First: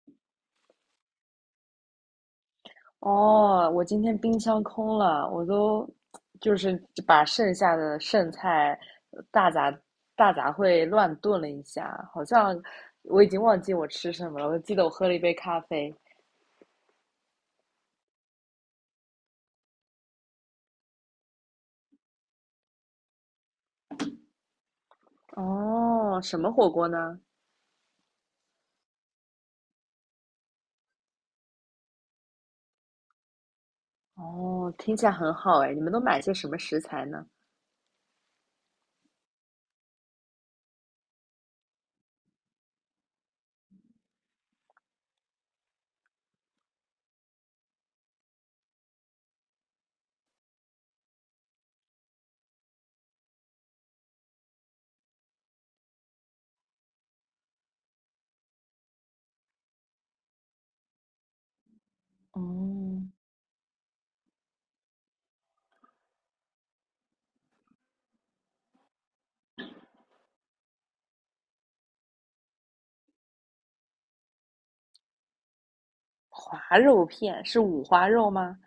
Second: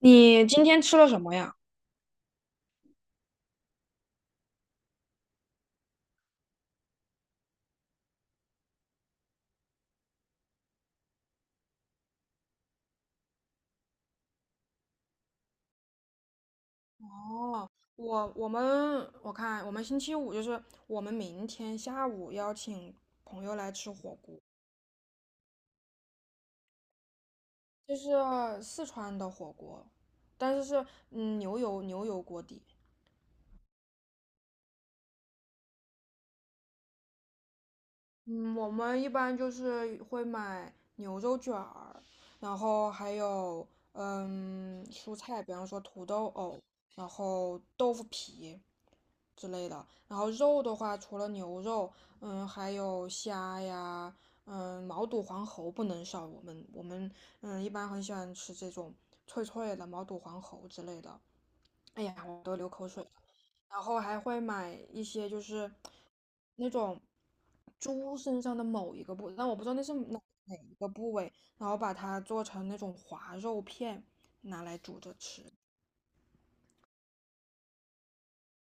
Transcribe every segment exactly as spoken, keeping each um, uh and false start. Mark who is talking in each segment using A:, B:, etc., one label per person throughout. A: 你今天吃了什么呀？
B: 哦，我今天冰箱空了，我都就是把剩下的剩菜大杂大杂烩乱炖了一下，好像我已经忘记我吃什么了。我记得我喝了一杯咖啡。
A: 哦，我我们我看我们星期五就是我们明天下午邀请朋友来吃火锅，
B: 哦，什么火锅呢？
A: 就是四川的火锅，但是是嗯牛油牛油锅底。
B: 哦，听起来很好哎，你们都买些什么食材呢？
A: 嗯，我们一般就是会买牛肉卷儿，然后还有嗯蔬菜，比方说土豆藕，然后豆腐皮之类的。然后肉的话，除了牛肉，嗯，还有虾呀，嗯，毛肚、黄喉不能少。我们我们嗯一般很喜欢吃这种脆脆的毛肚、黄喉之类的。哎呀，我都流口水了。
B: 哦，
A: 然后还会买一些就是那种猪身上的某一个部位，但我不知道那是哪哪一个部位，然后把它做成那种滑肉片，拿来煮着吃。
B: 滑肉片是五花肉吗？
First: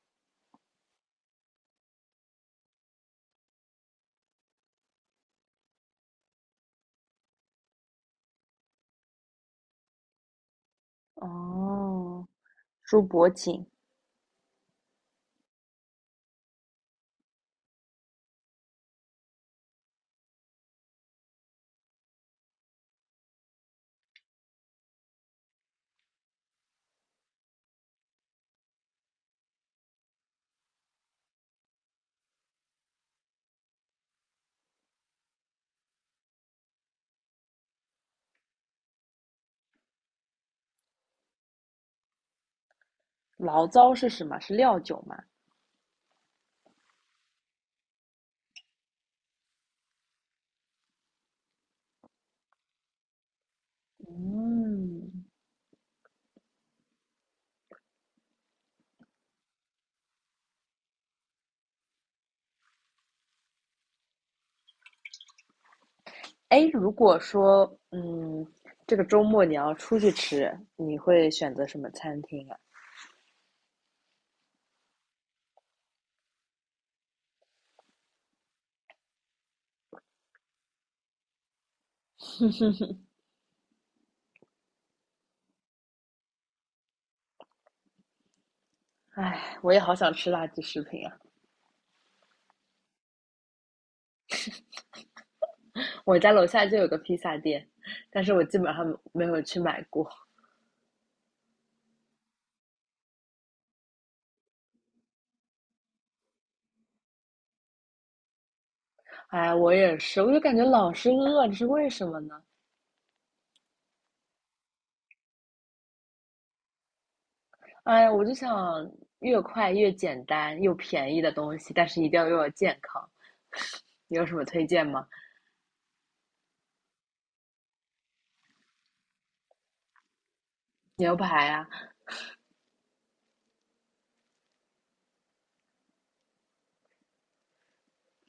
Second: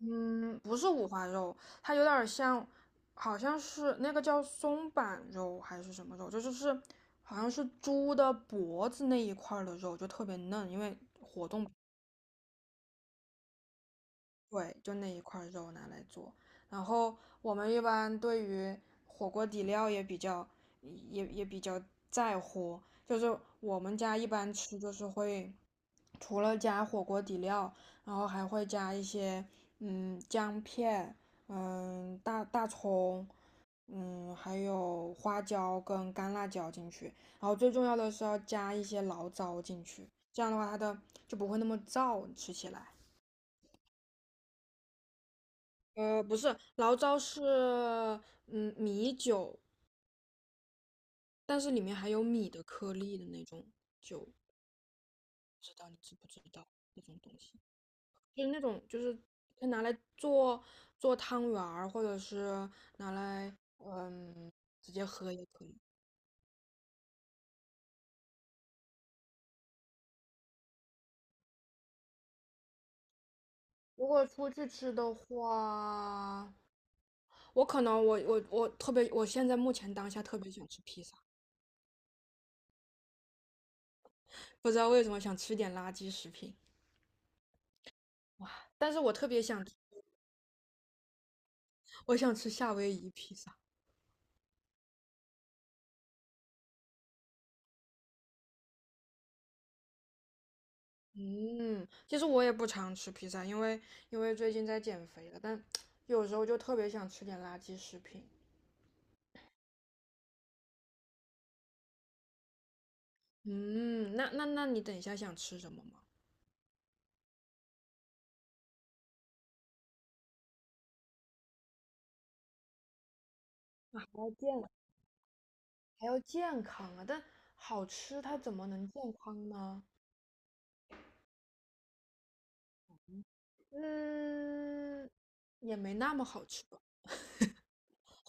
A: 嗯，不是五花肉，它有点儿像，好像是那个叫松板肉还是什么肉，就是是好像是猪的脖子那一块儿的肉，就特别嫩，因为活动
B: 哦，猪脖颈，
A: 对，就那一块儿肉拿来做。然后我们一般对于火锅底料也比较，也也比较在乎。就是我们家一般吃，就是会除了加火锅底料，然后还会加一些嗯姜片，嗯大大葱，嗯还有花椒跟干辣椒进去。然后最重要的是要加一些醪糟进去，这样的话它的就不会那么燥，吃起来。
B: 醪糟是什么？是料酒吗？
A: 呃，不是，醪糟是嗯米酒，但是里面还有米的颗粒的那种，不
B: 嗯，
A: 知道你知不知道那种东西？就是那种就是可以拿来做做汤圆儿，或者是拿来嗯直接喝也可以。
B: 哎，如果说，嗯，这个周末你要出去吃，你会选择什么餐厅啊？
A: 如果出去吃的话，我可能我我我特别，我现在目前当下特别想吃披萨，不知道为什么想吃点垃圾食品，哇！但是我特别
B: 哎，
A: 想，
B: 我也好想吃垃圾食品啊！
A: 我想吃夏威夷披萨。
B: 我家楼下就有个披萨店，但是我基本上没有去买过。
A: 嗯，其实我也不常吃披萨，因为因为最近在减肥了，但 有时候就特别想吃点垃圾食品。
B: 哎，我也是，我就感觉老是饿，这是为什么呢？
A: 嗯，那那那你等一下想吃什么吗？
B: 哎呀，我就想越快越简单又便宜的东西，但是一定要又要健康。
A: 啊，
B: 你
A: 还
B: 有
A: 要
B: 什么推
A: 健
B: 荐吗？
A: 还要健康啊，但好吃它怎么能健康呢？
B: 牛排啊，
A: 嗯，也没那么好吃吧。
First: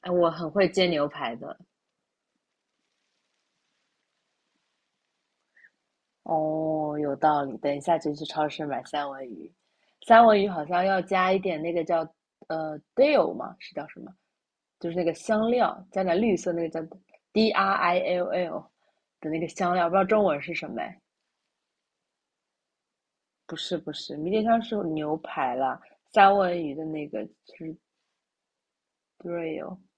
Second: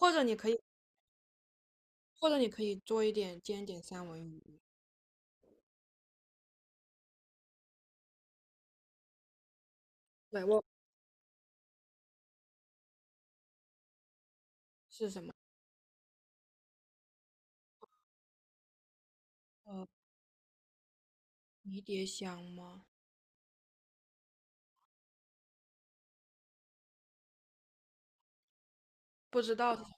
B: 哎，
A: 者
B: 我
A: 你可
B: 很
A: 以，
B: 会煎牛排的。
A: 或者你可以做一点，煎一点三文鱼。
B: 哦，有道理。等一下就去超市买三文鱼，三文
A: 对，
B: 鱼
A: 我
B: 好像要加一点那个叫呃 dill 嘛，是叫什么？就是那
A: 是
B: 个
A: 什么？
B: 香料，加点绿色那个叫 D R I L L 的那个香
A: 呃，
B: 料，不知道中文是什么哎？
A: 迷迭香吗？
B: 不是不是，迷迭香是牛排啦，三文鱼的那个就是
A: 不知道
B: dill，
A: 是什么，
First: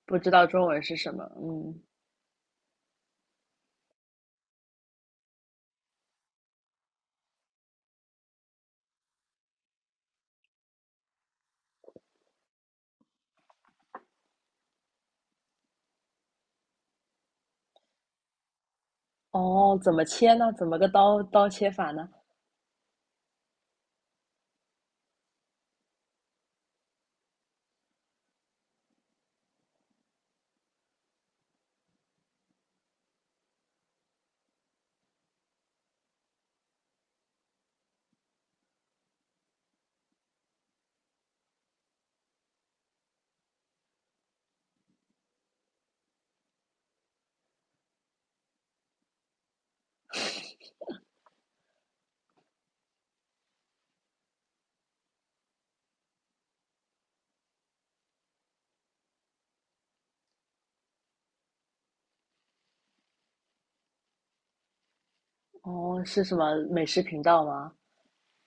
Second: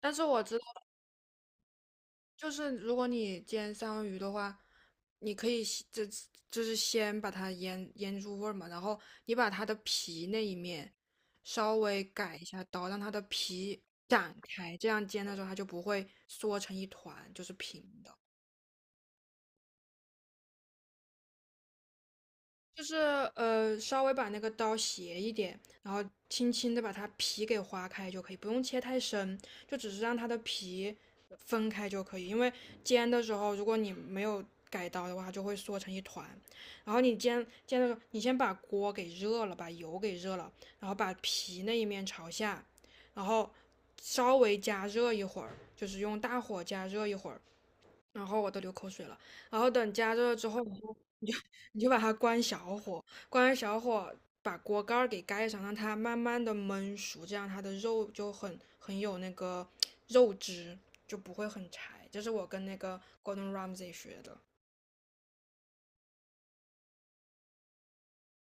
A: 但
B: 不
A: 是
B: 知
A: 我
B: 道
A: 知。
B: 中文是什么。嗯，
A: 就是如果你煎三文鱼的话，你可以先这就是先把它腌腌入味儿嘛，然后你把它的皮那一面稍微改一下刀，让它的皮展开，这样煎的时候它就不会缩成一团，就是平的。
B: 哦，怎么切呢？怎么个刀刀切法呢？
A: 就是呃，稍微把那个刀斜一点，然后轻轻的把它皮给划开就可以，不用切太深，就只是让它的皮分开就可以。因为煎的时候，如果你没有改刀的话，它就会缩成一团。然后你煎煎的时候，你先把锅给热了，把油给热了，然后把皮那一面朝下，然后稍微加热一会儿，就是用大火加热一会儿，然后我都流口水了。然后等加热了之后，你就你就你就把它关小火，关完小火把锅盖儿给盖上，让它慢慢的焖熟，这样它的肉就很很有那个肉汁，就不会很柴。这是我跟那个 Gordon Ramsay 学的，
B: 哦，是什么美食频道吗？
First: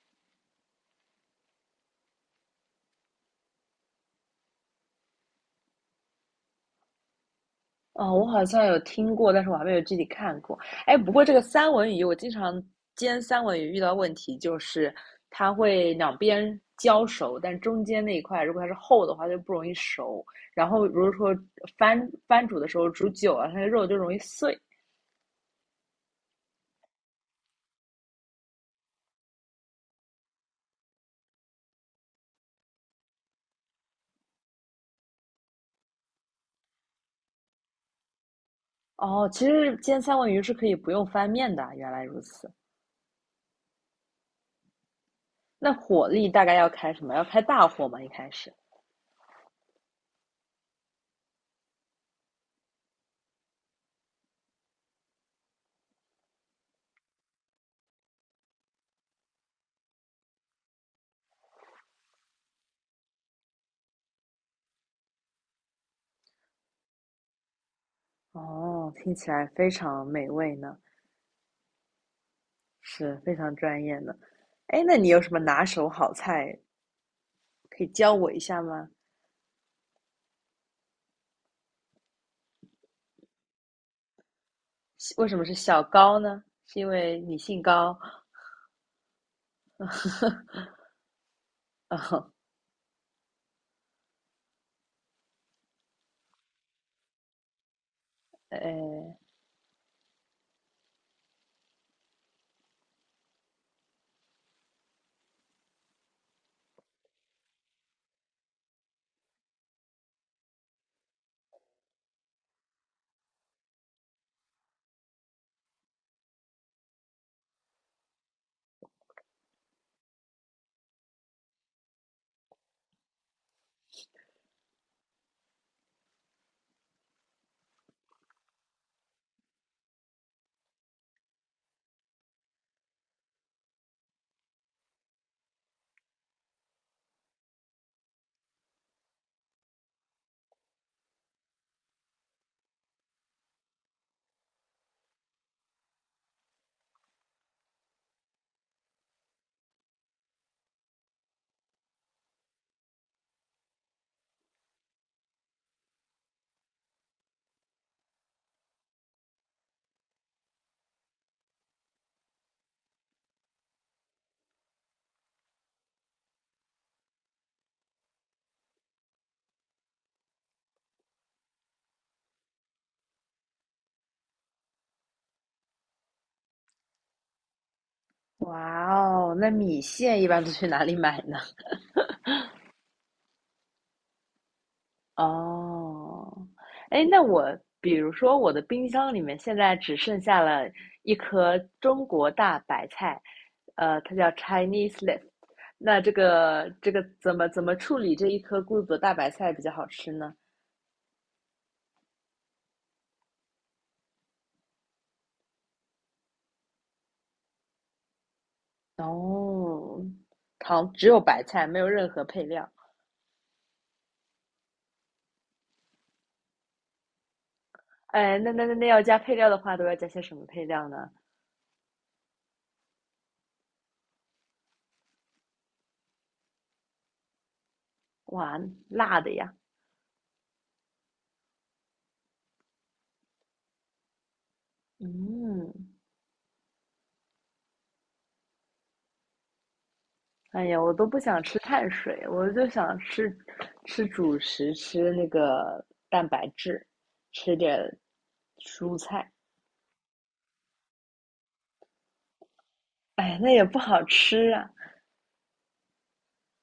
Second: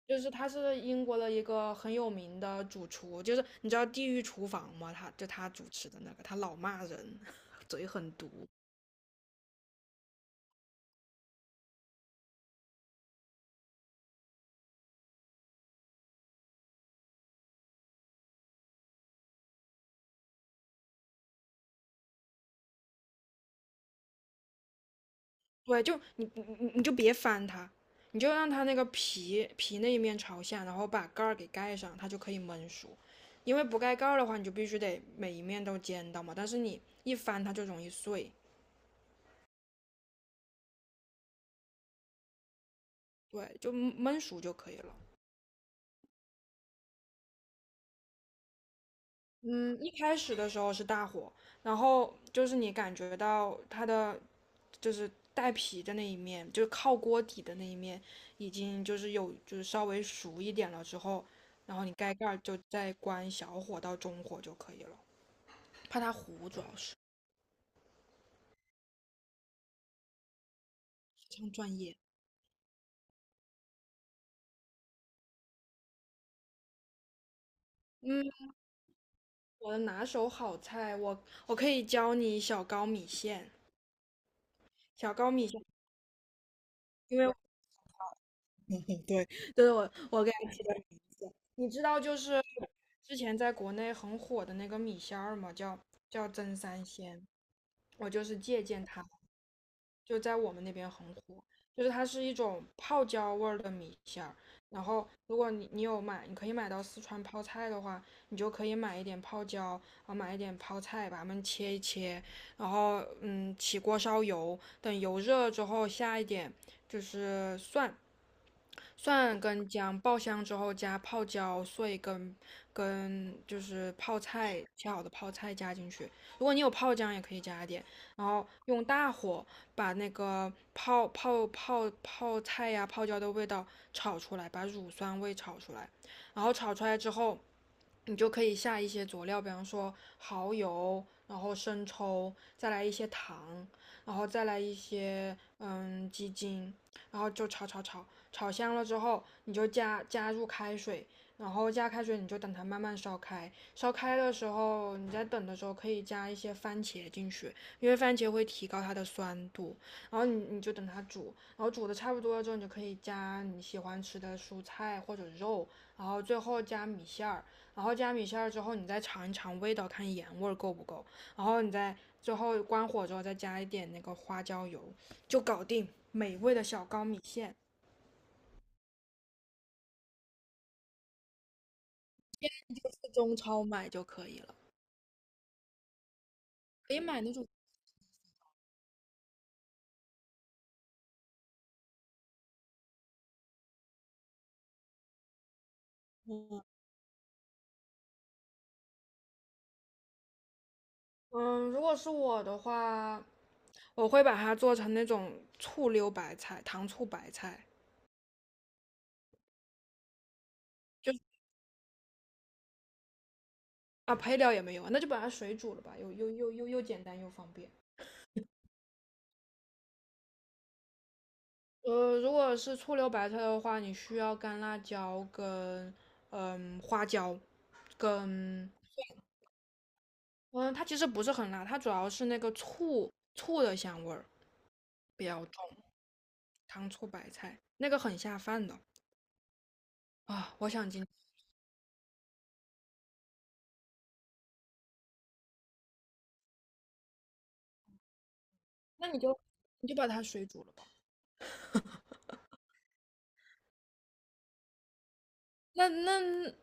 A: 就是他是英国的一个很有名的主厨，就是你知道地狱厨房吗？他就他主持的那个，他老骂人。
B: 哦，我好像有听过，但是我还没有具体看过。哎，不过这个三文鱼，我经常煎三文鱼遇到问题就是它会两边焦熟，但中间那一块如果它是厚的话就不容易熟。然后如果说翻翻煮的时候煮久了，它的肉就容易碎。
A: 对，就你你你你就别翻它，你就让它那个皮皮那一面朝下，然后把盖儿给盖上，它就可以焖熟。因为不盖盖儿的话，你就必须得每一面都煎到嘛，但是你一翻它就容易碎。
B: 哦，其实煎三文鱼是可以不用翻面的，原来如此。
A: 对，就焖焖熟就可以了。
B: 那火力大概要开什么？要开大火吗？一开始？
A: 嗯，一开始的时候是大火，然后就是你感觉到它的就是带皮的那一面，就是靠锅底的那一面，已经就是有就是稍微熟一点了之后，然后你盖盖儿就再关小火到中火就可以了，怕它糊，主要是
B: 哦，听起来非常美味呢。
A: 非常专业。
B: 是非常专业的。哎，那你有什么拿手好菜可以教我
A: 嗯，
B: 一下吗？
A: 我的拿手好菜，我我可以教你小高米线，小
B: 为
A: 高
B: 什么
A: 米
B: 是
A: 线，
B: 小高呢？是因为
A: 因为
B: 你姓高？
A: 对，对我我给你知道就 是之前在国内很火的那个米线儿嘛，叫叫真三鲜，我就是借鉴它。
B: 哎，
A: 就在我们那边很火，就是它是一种泡椒味儿的米线儿。然后，如果你你有买，你可以买到四川泡菜的话，你就可以买一点泡椒，然后买一点泡菜，把它们切一切，然后嗯，起锅烧油，等油热了之后下一点就是蒜，蒜跟姜爆香之后加泡椒碎跟跟就是泡菜，切好的泡菜加进去，如果你有泡姜也可以加一点，然后用大火把那个泡泡泡泡菜呀、泡椒的味道炒出来，把乳酸味炒出来，然后炒出来之后，你就可以下一些佐料，比方说蚝油，然后生抽，再来一些糖，然后再来一些嗯鸡精，然后就炒炒炒，炒香了之后，你就加加入开水，然后加开水你就等它慢慢烧开。烧开的时候，你在等的时候可以加一些番茄进去，因为番茄会提高它的酸度。然后你你就等它煮，然后煮的差不多了之后，你就可以加你喜欢吃的蔬菜或者肉，然后最后加米线儿，然后加米线儿之后，你再尝一尝味道，看盐味儿够不够，然后你再最后关火之后再加一点那个花椒油，就搞定美味的小高米线。
B: 哇哦，那米线一般都去哪里买呢？
A: 就是中超买就可以了，
B: 哦，
A: 可以
B: 哎，那
A: 买那
B: 我
A: 种。
B: 比如说我的冰箱里面现在只剩下了一颗中国大白菜，呃，它叫 Chinese leaf。那这个这个怎么怎么处理这一颗孤独的大白菜比较好吃呢？
A: 嗯，如果是我的话，我会把它做成那种醋溜白菜、糖醋白菜，
B: 哦，糖只有
A: 就
B: 白菜，没有任何配料。
A: 啊，配料也没有啊，那就把它水煮了吧，又又又又又简单又方便。
B: 哎，那那那那要加配料的话，都要加些什么配料呢？
A: 呃，如果是醋溜白菜的话，你需要干辣椒跟嗯花椒，
B: 哇，
A: 跟
B: 辣的呀！
A: 嗯，它其实不是很辣，它主要是那个醋醋的香味儿比较重，
B: 嗯，
A: 糖醋白菜那个很下饭的啊，
B: 哎
A: 我
B: 呀，
A: 想
B: 我都
A: 今
B: 不想吃碳水，我就想吃吃主食，吃那个蛋白质，吃点蔬
A: 那你
B: 菜。
A: 就，你就把它水煮了吧。
B: 哎，那也不好吃啊。
A: 那那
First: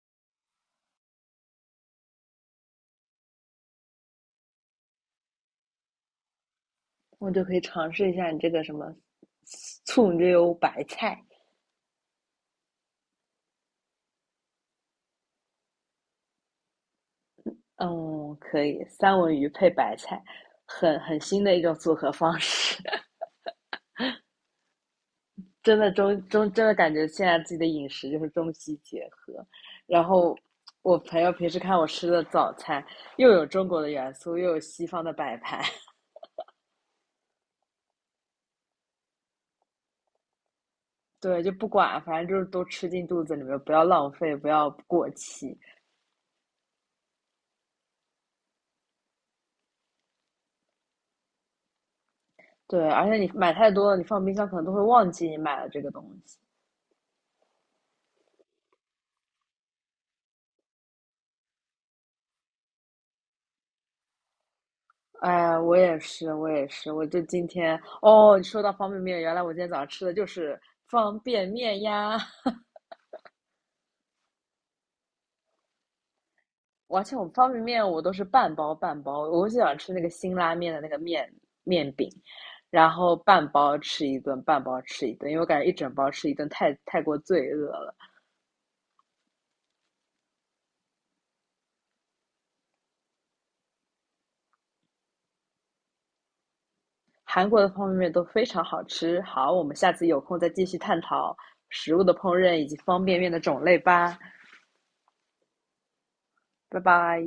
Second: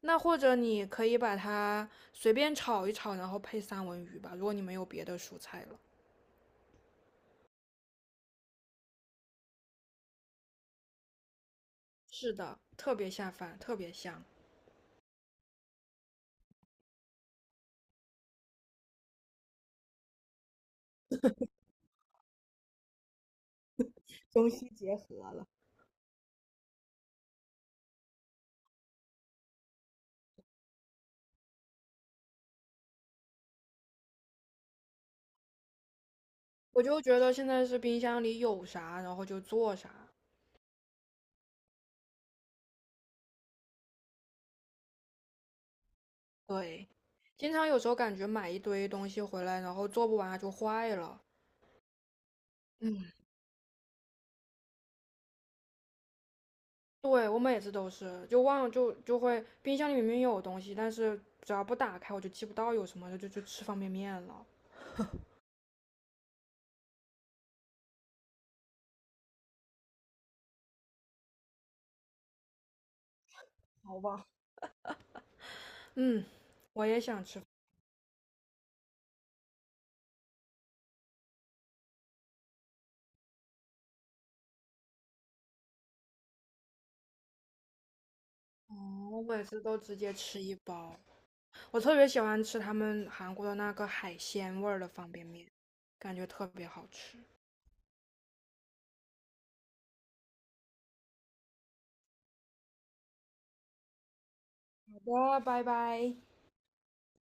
A: 那或者你可以把它随便炒一炒，然后配三文鱼吧，如果你没有别的蔬菜了。
B: 我就可以尝试一下你这个什么醋溜白菜。
A: 是的，特别下饭，特别香。
B: 嗯，可以，三文鱼配白菜，很很新的一种组合方式，真的中中真的感觉现在自己的饮食就是中西结合。然后我朋友平时看我吃的早餐，又有中国的元素，又有西方的摆盘，
A: 我就觉得现在是冰箱里有啥，然后就做啥。
B: 对，就不管，反正就是都吃进肚子里面，不要浪费，不要过期。
A: 对，经常有时候感觉买一堆东西回来，然后做不完它就坏了。
B: 对，而
A: 嗯，
B: 且你买太多了，你放冰箱可能都会忘记你买了这个东西。
A: 对，我每次都是，就忘了，就就会冰箱里明明有东西，但是只要不打开我就记不到有什么，就就就吃方便面了。
B: 哎，我也是，我也是，我就今天哦，你说到方便面，原来我今天早上吃的就是方便面呀！
A: 好吧。嗯，我
B: 我
A: 也
B: 而且我
A: 想吃饭，
B: 方便面我都是半包半包，我就想吃那个辛拉面的那个面面饼，然后半包吃一顿，半包吃一顿，因为我感觉一整包吃一顿太太过罪恶了。
A: 我每次都直接吃一包。我特别喜欢吃他们韩国的那个海鲜味儿的方便面，感觉特别好吃。
B: 韩国的方便面都非常好吃，好，我们下次有空再继续探讨食物的烹饪以及方便面的种类吧，
A: 好的，拜拜。
B: 拜拜。